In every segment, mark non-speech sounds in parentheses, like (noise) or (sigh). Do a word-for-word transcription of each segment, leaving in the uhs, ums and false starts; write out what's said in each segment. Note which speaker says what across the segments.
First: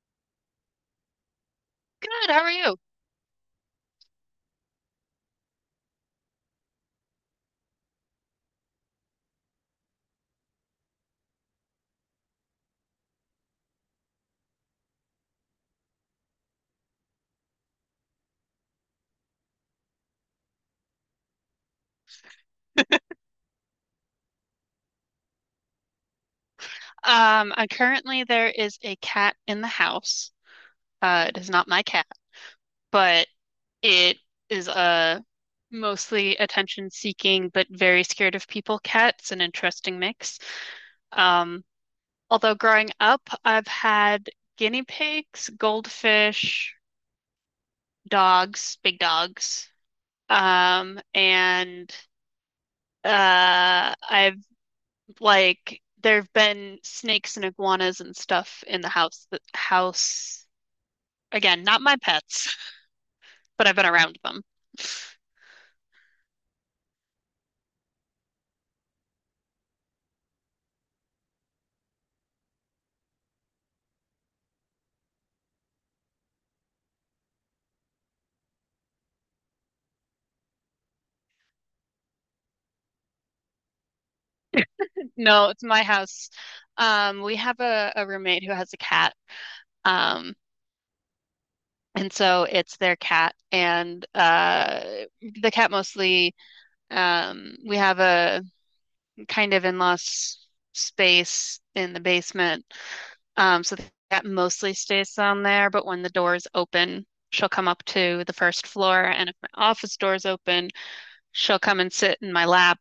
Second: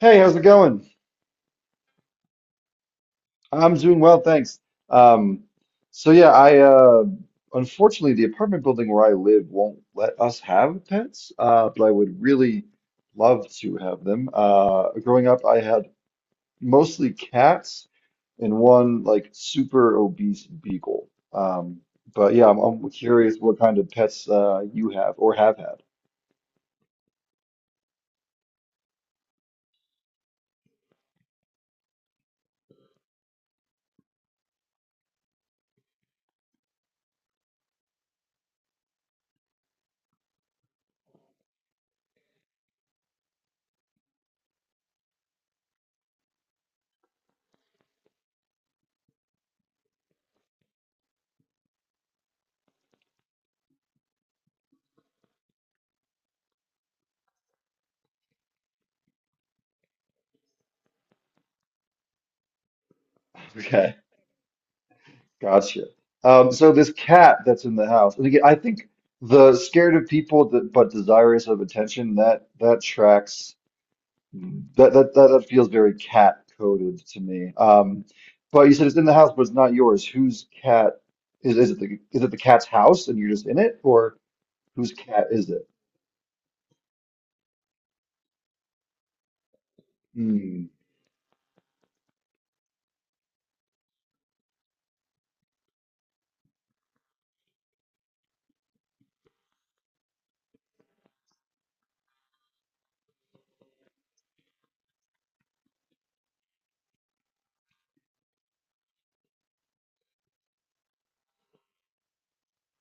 Speaker 1: Hey, how's it going?
Speaker 2: Good, how are you?
Speaker 1: I'm doing well, thanks. Um, so yeah, I uh, Unfortunately, the apartment building where I live won't let us have pets, uh, but I would really love to have them. Uh, growing up, I had mostly cats and one like super obese beagle. Um, but yeah, I'm, I'm curious what kind of pets uh, you have or have had.
Speaker 2: Um, I currently there is a cat in the house. Uh, it is not my cat, but it is a mostly attention-seeking but very scared of people cat. It's an interesting mix. Um, Although growing up, I've had guinea pigs, goldfish, dogs, big dogs, um, and uh, I've like there have been snakes and iguanas and stuff in the house. The house again, not my pets, but I've been
Speaker 1: (laughs)
Speaker 2: around them.
Speaker 1: Gotcha. Um, so this cat that's in the house, and again, I think the scared of people, that, but desirous of attention, that that tracks that that that, that feels very cat coded to me. Um, but you said it's in the house, but it's not yours. Whose cat is is it the is it the cat's house and you're just in it, or whose cat
Speaker 2: No,
Speaker 1: is
Speaker 2: it's
Speaker 1: it?
Speaker 2: my house. Um, we have a, a roommate who has a cat. Um,
Speaker 1: Hmm.
Speaker 2: and so it's their cat and uh the cat mostly um we have a kind of in lost space in the basement. Um, so that mostly stays down there. But when the door is open, she'll come up to the first floor. And if my office door is open, she'll come and sit in my lap,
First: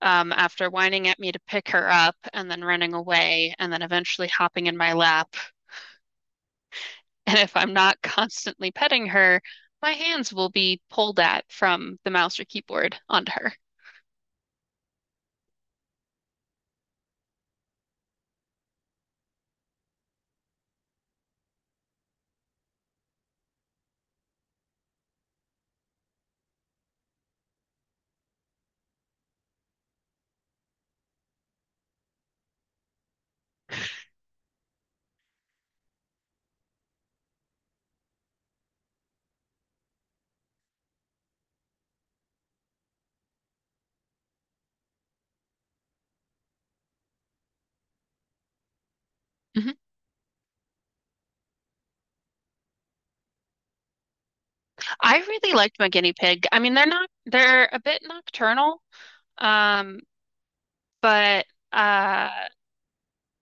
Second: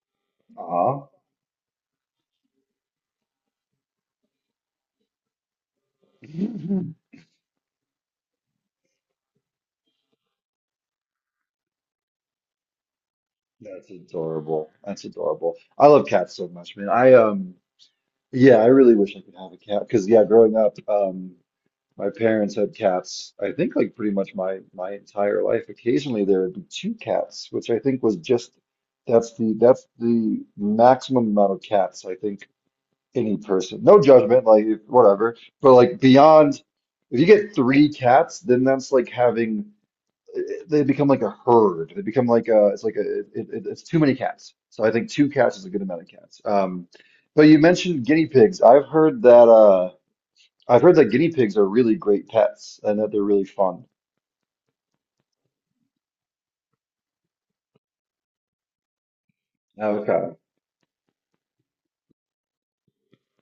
Speaker 2: um, after
Speaker 1: Aw.
Speaker 2: whining at me to pick her up and then running away and then eventually hopping in my lap. (laughs)
Speaker 1: (laughs)
Speaker 2: And if I'm not constantly petting her, my hands will be pulled at from the mouse or keyboard onto her.
Speaker 1: That's adorable. That's adorable. I love cats so much, man. I um Yeah, I really wish I could have a cat because yeah, growing up, um my parents had cats, I think like pretty much my my entire life. Occasionally there would be two cats, which I think was just that's the that's the maximum amount of cats, I think, any person. No judgment, like if- whatever. But like beyond if you get three cats, then that's like having they become like a herd. They become like a it's like a it, it, it's too many cats. So I think two cats is a good amount of cats. Um but you mentioned guinea pigs. I've heard that
Speaker 2: Mm-hmm.
Speaker 1: uh I've heard that guinea pigs are really great pets and that they're really fun.
Speaker 2: I really liked my guinea pig. I mean, they're not, they're a bit nocturnal. Um,
Speaker 1: Okay.
Speaker 2: but uh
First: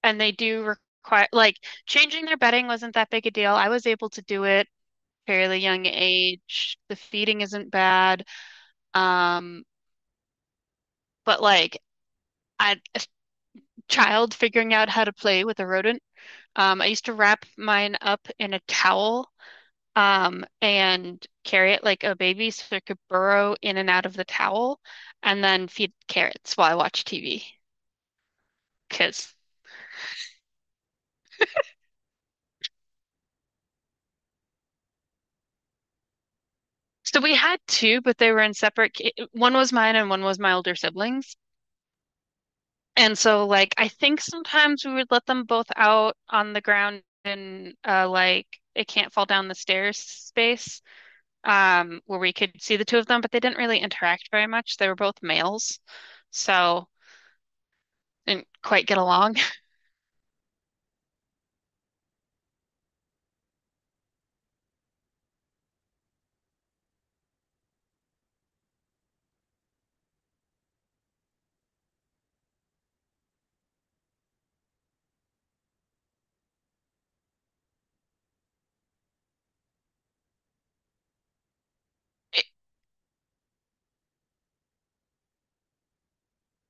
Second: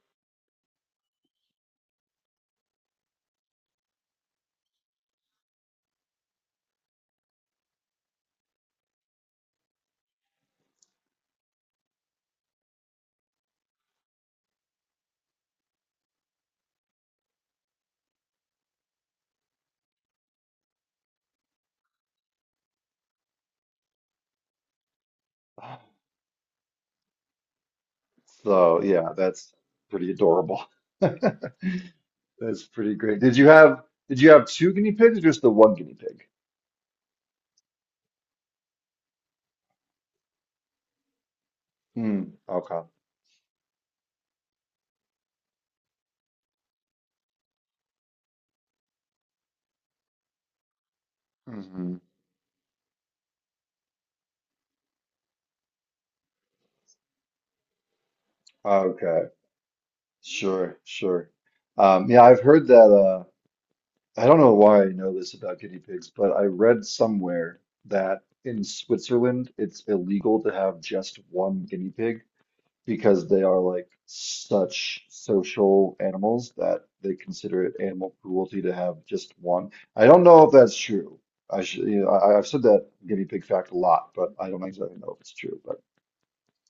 Speaker 2: and they do require like changing their bedding wasn't that big a deal. I was able to do it fairly young age. The feeding isn't bad. Um, but like I, a child figuring out how to play with a rodent. Um, I used to wrap mine up in a towel, um, and carry it like a baby so it could burrow in and out of the towel and then feed carrots while I watch T V
Speaker 1: So yeah,
Speaker 2: because
Speaker 1: that's pretty adorable. (laughs) That's pretty great. Did you have did you have two guinea pigs or just the one guinea pig?
Speaker 2: so we had two, but they were in separate. ca- One was mine and one was my older siblings.
Speaker 1: Hmm. Okay.
Speaker 2: And so, like, I think sometimes we would let them both out on the ground in uh, like it can't fall down the stairs space,
Speaker 1: Hmm.
Speaker 2: um, where we could see the two of them, but they didn't really interact very much. They were both males, so didn't quite get
Speaker 1: Okay.
Speaker 2: along. (laughs)
Speaker 1: Sure. Sure. Um, yeah, I've heard that. Uh, I don't know why I know this about guinea pigs, but I read somewhere that in Switzerland it's illegal to have just one guinea pig, because they are like such social animals that they consider it animal cruelty to have just one. I don't know if that's true. I should, you know, I,
Speaker 2: It-
Speaker 1: I've said that guinea pig fact a lot, but I don't exactly know if it's true. But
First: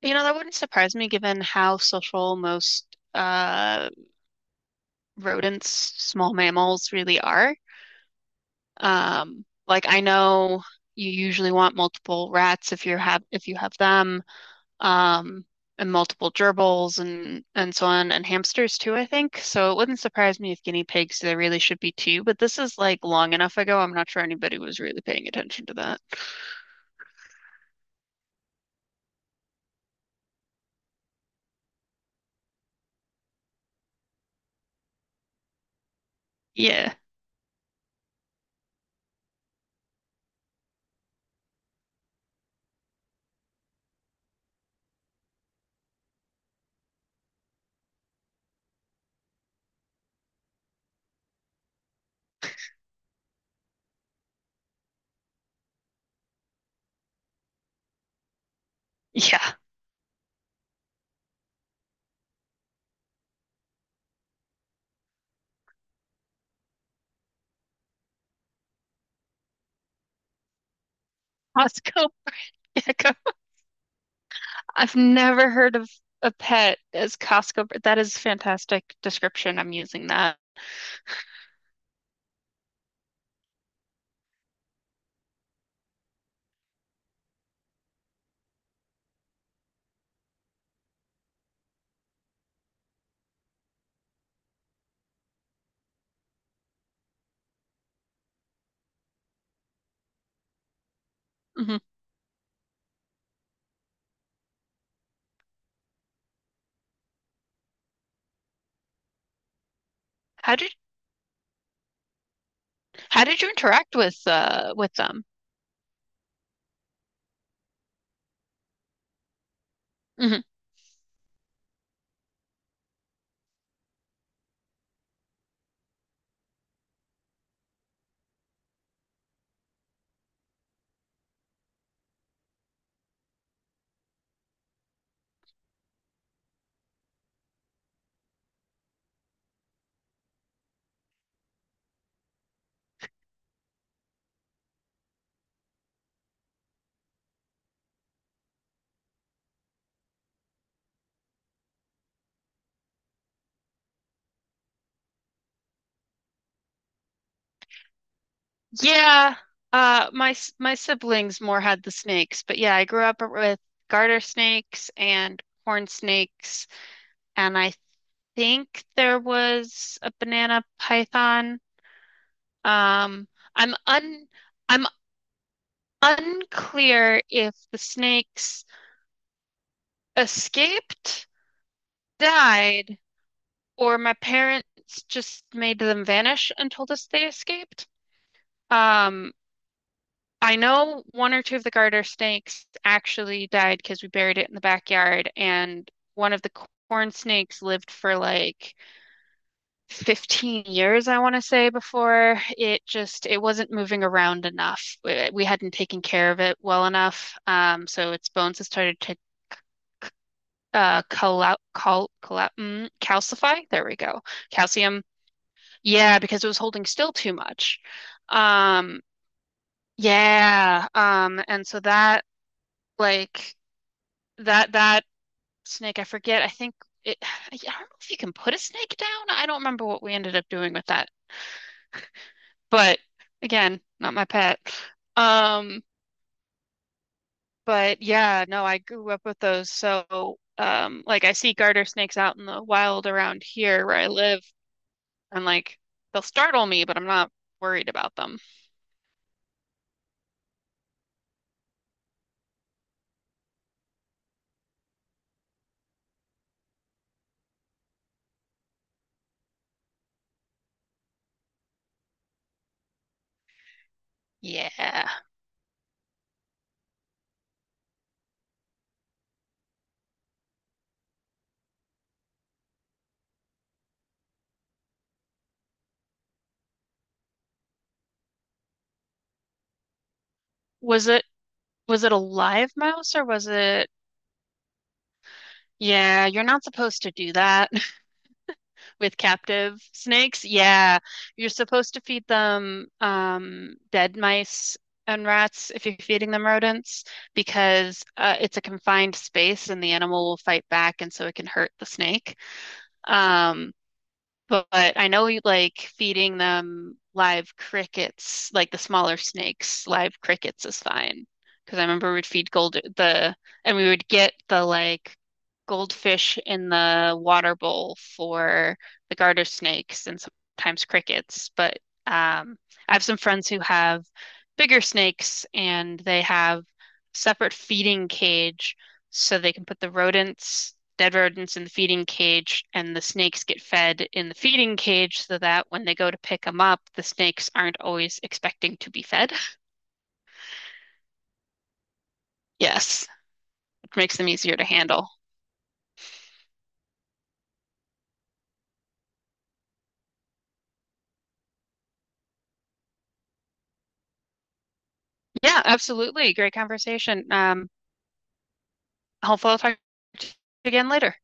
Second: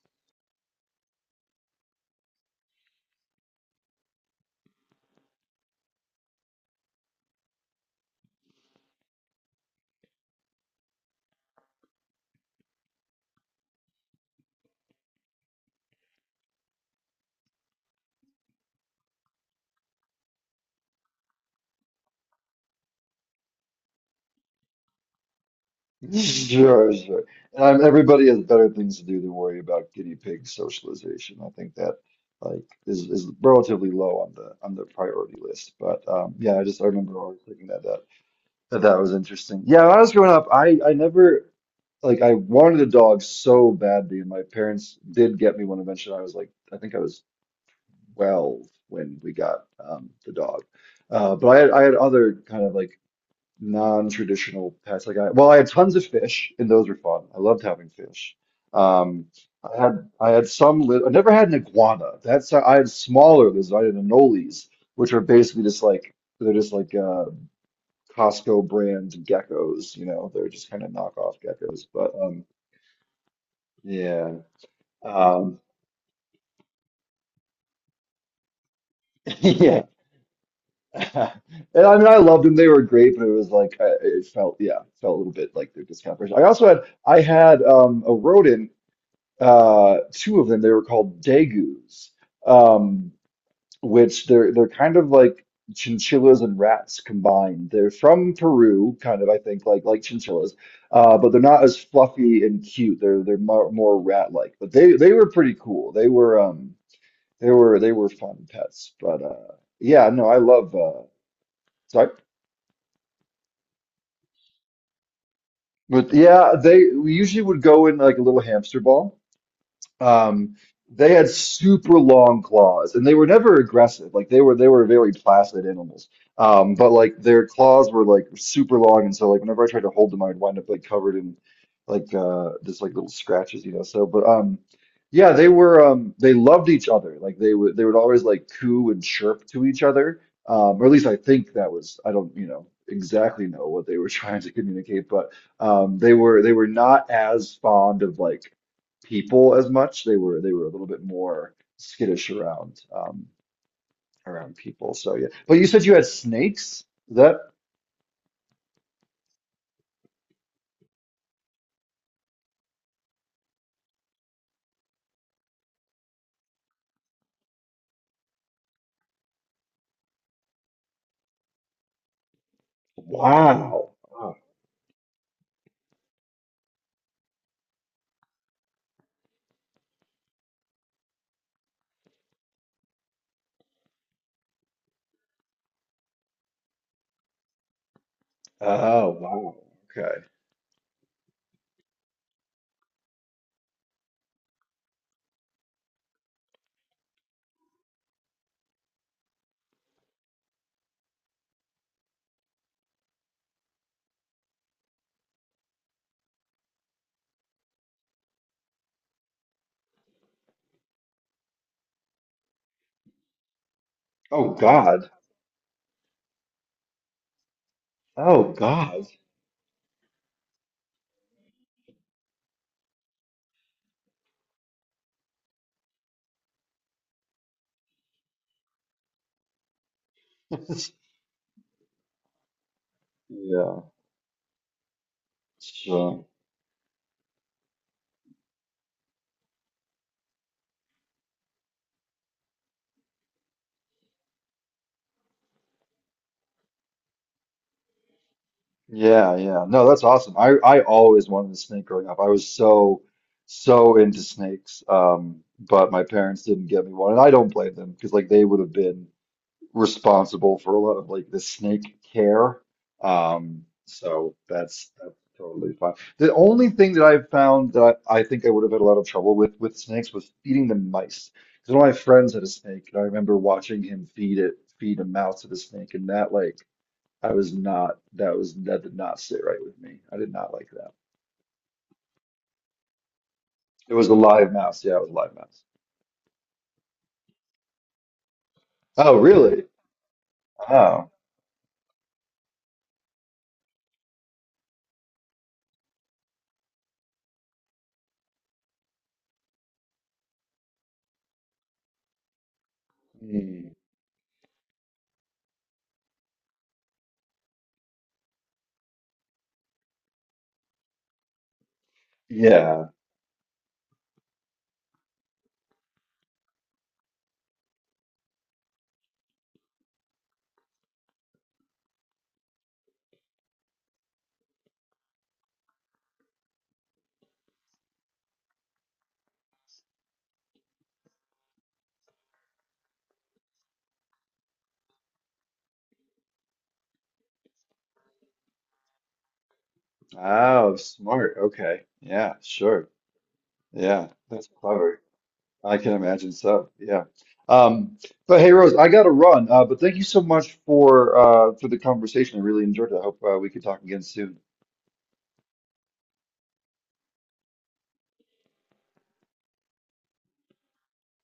Speaker 2: you know, that wouldn't surprise me given how social most uh rodents, small mammals really are. Um, like I know you usually want multiple rats if you have if you have them, um, and multiple gerbils and and so on, and hamsters too, I think. So it wouldn't surprise me if guinea pigs there really should be two, but this is like long enough ago. I'm not sure anybody was really paying attention to that.
Speaker 1: (laughs) sure, sure. And I'm, everybody has better things to do than worry about guinea pig socialization. I think that like is is relatively low on the on the priority list. But um, yeah, I just I
Speaker 2: Yeah.
Speaker 1: remember always thinking that uh, that was interesting. Yeah, when I was growing up, I I never like I wanted a dog so badly, and my parents did get me one eventually. I was like, I think I was twelve when we got um, the dog. Uh, but I had I had other kind of like non-traditional pets. Like I well, I had tons of fish, and those were fun. I loved having fish. Um,
Speaker 2: Yeah.
Speaker 1: I had I had some. Li I never had an iguana. That's I had smaller lizards. I had anoles, which are basically just like they're just like uh Costco brand geckos, you know, they're just kind of knockoff geckos.
Speaker 2: Costco
Speaker 1: But um
Speaker 2: (laughs) gecko.
Speaker 1: Yeah.
Speaker 2: I've never
Speaker 1: Um,
Speaker 2: heard of a pet as Costco. That is fantastic
Speaker 1: (laughs)
Speaker 2: description. I'm
Speaker 1: yeah.
Speaker 2: using that.
Speaker 1: (laughs) And I mean I loved them. They were great, but it was like I, it felt, yeah, it felt a little bit like their discount version. I also had I had um a rodent, uh, two of them. They were called Daegus. Um, which they're they're kind of like chinchillas and rats combined. They're from Peru, kind of, I think, like like chinchillas, uh, but they're not as
Speaker 2: Mhm.
Speaker 1: fluffy and cute. They're they're more, more rat-like. But they they were pretty cool. They were um they were they were fun pets. But uh yeah, no, I
Speaker 2: How did
Speaker 1: love uh Sorry.
Speaker 2: How did you interact with uh with them?
Speaker 1: But yeah, they, we usually would go in like a little hamster ball.
Speaker 2: Hmm.
Speaker 1: Um, they had super long claws, and they were never aggressive. Like they were, they were very placid animals. Um, but like their claws were like super long, and so like whenever I tried to hold them, I'd wind up like covered in like uh just like little scratches, you know. So, but um, Yeah, they were um they loved each other. Like they would they would always like coo and chirp to each other. Um, or at least I think that was, I don't you know exactly know what they were (laughs) trying to communicate, but um, they were they were not as fond of like people as much. They were they were a little bit more skittish around um, around people. So yeah. But you said you had snakes? Is that
Speaker 2: Yeah, uh my s- my siblings more had the snakes, but yeah, I grew up with garter snakes and horn snakes, and I think there was a banana python. Um, I'm
Speaker 1: wow.
Speaker 2: un
Speaker 1: Oh,
Speaker 2: I'm unclear if the snakes escaped, died, or my parents just made them vanish and told us they escaped.
Speaker 1: oh,
Speaker 2: Um,
Speaker 1: wow. Okay.
Speaker 2: I know one or two of the garter snakes actually died because we buried it in the backyard, and one of the corn snakes lived for like fifteen years, I want to say, before it just it wasn't moving around enough. We, we hadn't taken care of it well enough, um, so its bones had started to uh cal cal cal mm, calcify. There we go.
Speaker 1: Oh
Speaker 2: Calcium.
Speaker 1: God.
Speaker 2: Yeah, because it was holding still too much.
Speaker 1: Oh
Speaker 2: Um,
Speaker 1: God.
Speaker 2: yeah. Um, and so that like that that snake, I forget. I think it, (sighs) I don't know if you can put a snake down. I don't remember what we ended up doing with
Speaker 1: (laughs)
Speaker 2: that. But again,
Speaker 1: Yeah.
Speaker 2: not my pet. Um,
Speaker 1: So
Speaker 2: but yeah, no, I grew up with those. So, um, like I see garter snakes out in the wild around here where I live, and like they'll startle me, but I'm not worried about them.
Speaker 1: yeah, yeah. No, that's awesome. I I always wanted a snake growing up. I was so So into snakes. Um, but my parents didn't get me one, and I don't blame them because like they would have been responsible for a lot of like the snake care. Um, so that's
Speaker 2: Yeah.
Speaker 1: that's totally fine. The only thing that I've found that I think I would have had a lot of trouble with with snakes, was feeding them mice. Because one of my friends had a snake, and I remember watching him feed it, feed a mouse to the snake, and that like I was not that was, that did not sit right with me. I did not like that.
Speaker 2: Was it was it a live mouse or was it?
Speaker 1: It was a live mouse. Yeah, it was a live mouse.
Speaker 2: Yeah, you're not supposed to do that
Speaker 1: Oh,
Speaker 2: with
Speaker 1: really?
Speaker 2: captive snakes. Yeah,
Speaker 1: Oh,
Speaker 2: you're supposed to feed them um, dead mice and rats if you're feeding them rodents because uh, it's a confined space and the animal will fight back and so it can hurt the snake. Um,
Speaker 1: hmm.
Speaker 2: but, I know you like feeding them live crickets, like the smaller snakes, live crickets is fine. Because I remember we'd feed gold
Speaker 1: Yeah.
Speaker 2: the, and we would get the like goldfish in the water bowl for the garter snakes and sometimes crickets. But um, I have some friends who have bigger snakes and they have separate feeding cage so they can put the rodents, dead rodents in the feeding cage and the snakes get fed in the feeding cage so that when they go to pick them up, the snakes aren't always expecting to be fed.
Speaker 1: Oh, smart. Okay. Yeah, sure.
Speaker 2: Yes, which
Speaker 1: Yeah,
Speaker 2: makes them
Speaker 1: that's
Speaker 2: easier to
Speaker 1: clever.
Speaker 2: handle.
Speaker 1: I can imagine so. Yeah. Um, but hey, Rose, I gotta run. Uh, but thank you so much for uh, for the conversation. I really enjoyed it. I hope uh, we could talk again soon.
Speaker 2: Yeah, absolutely. Great conversation. Um, hopefully I'll talk to you again later.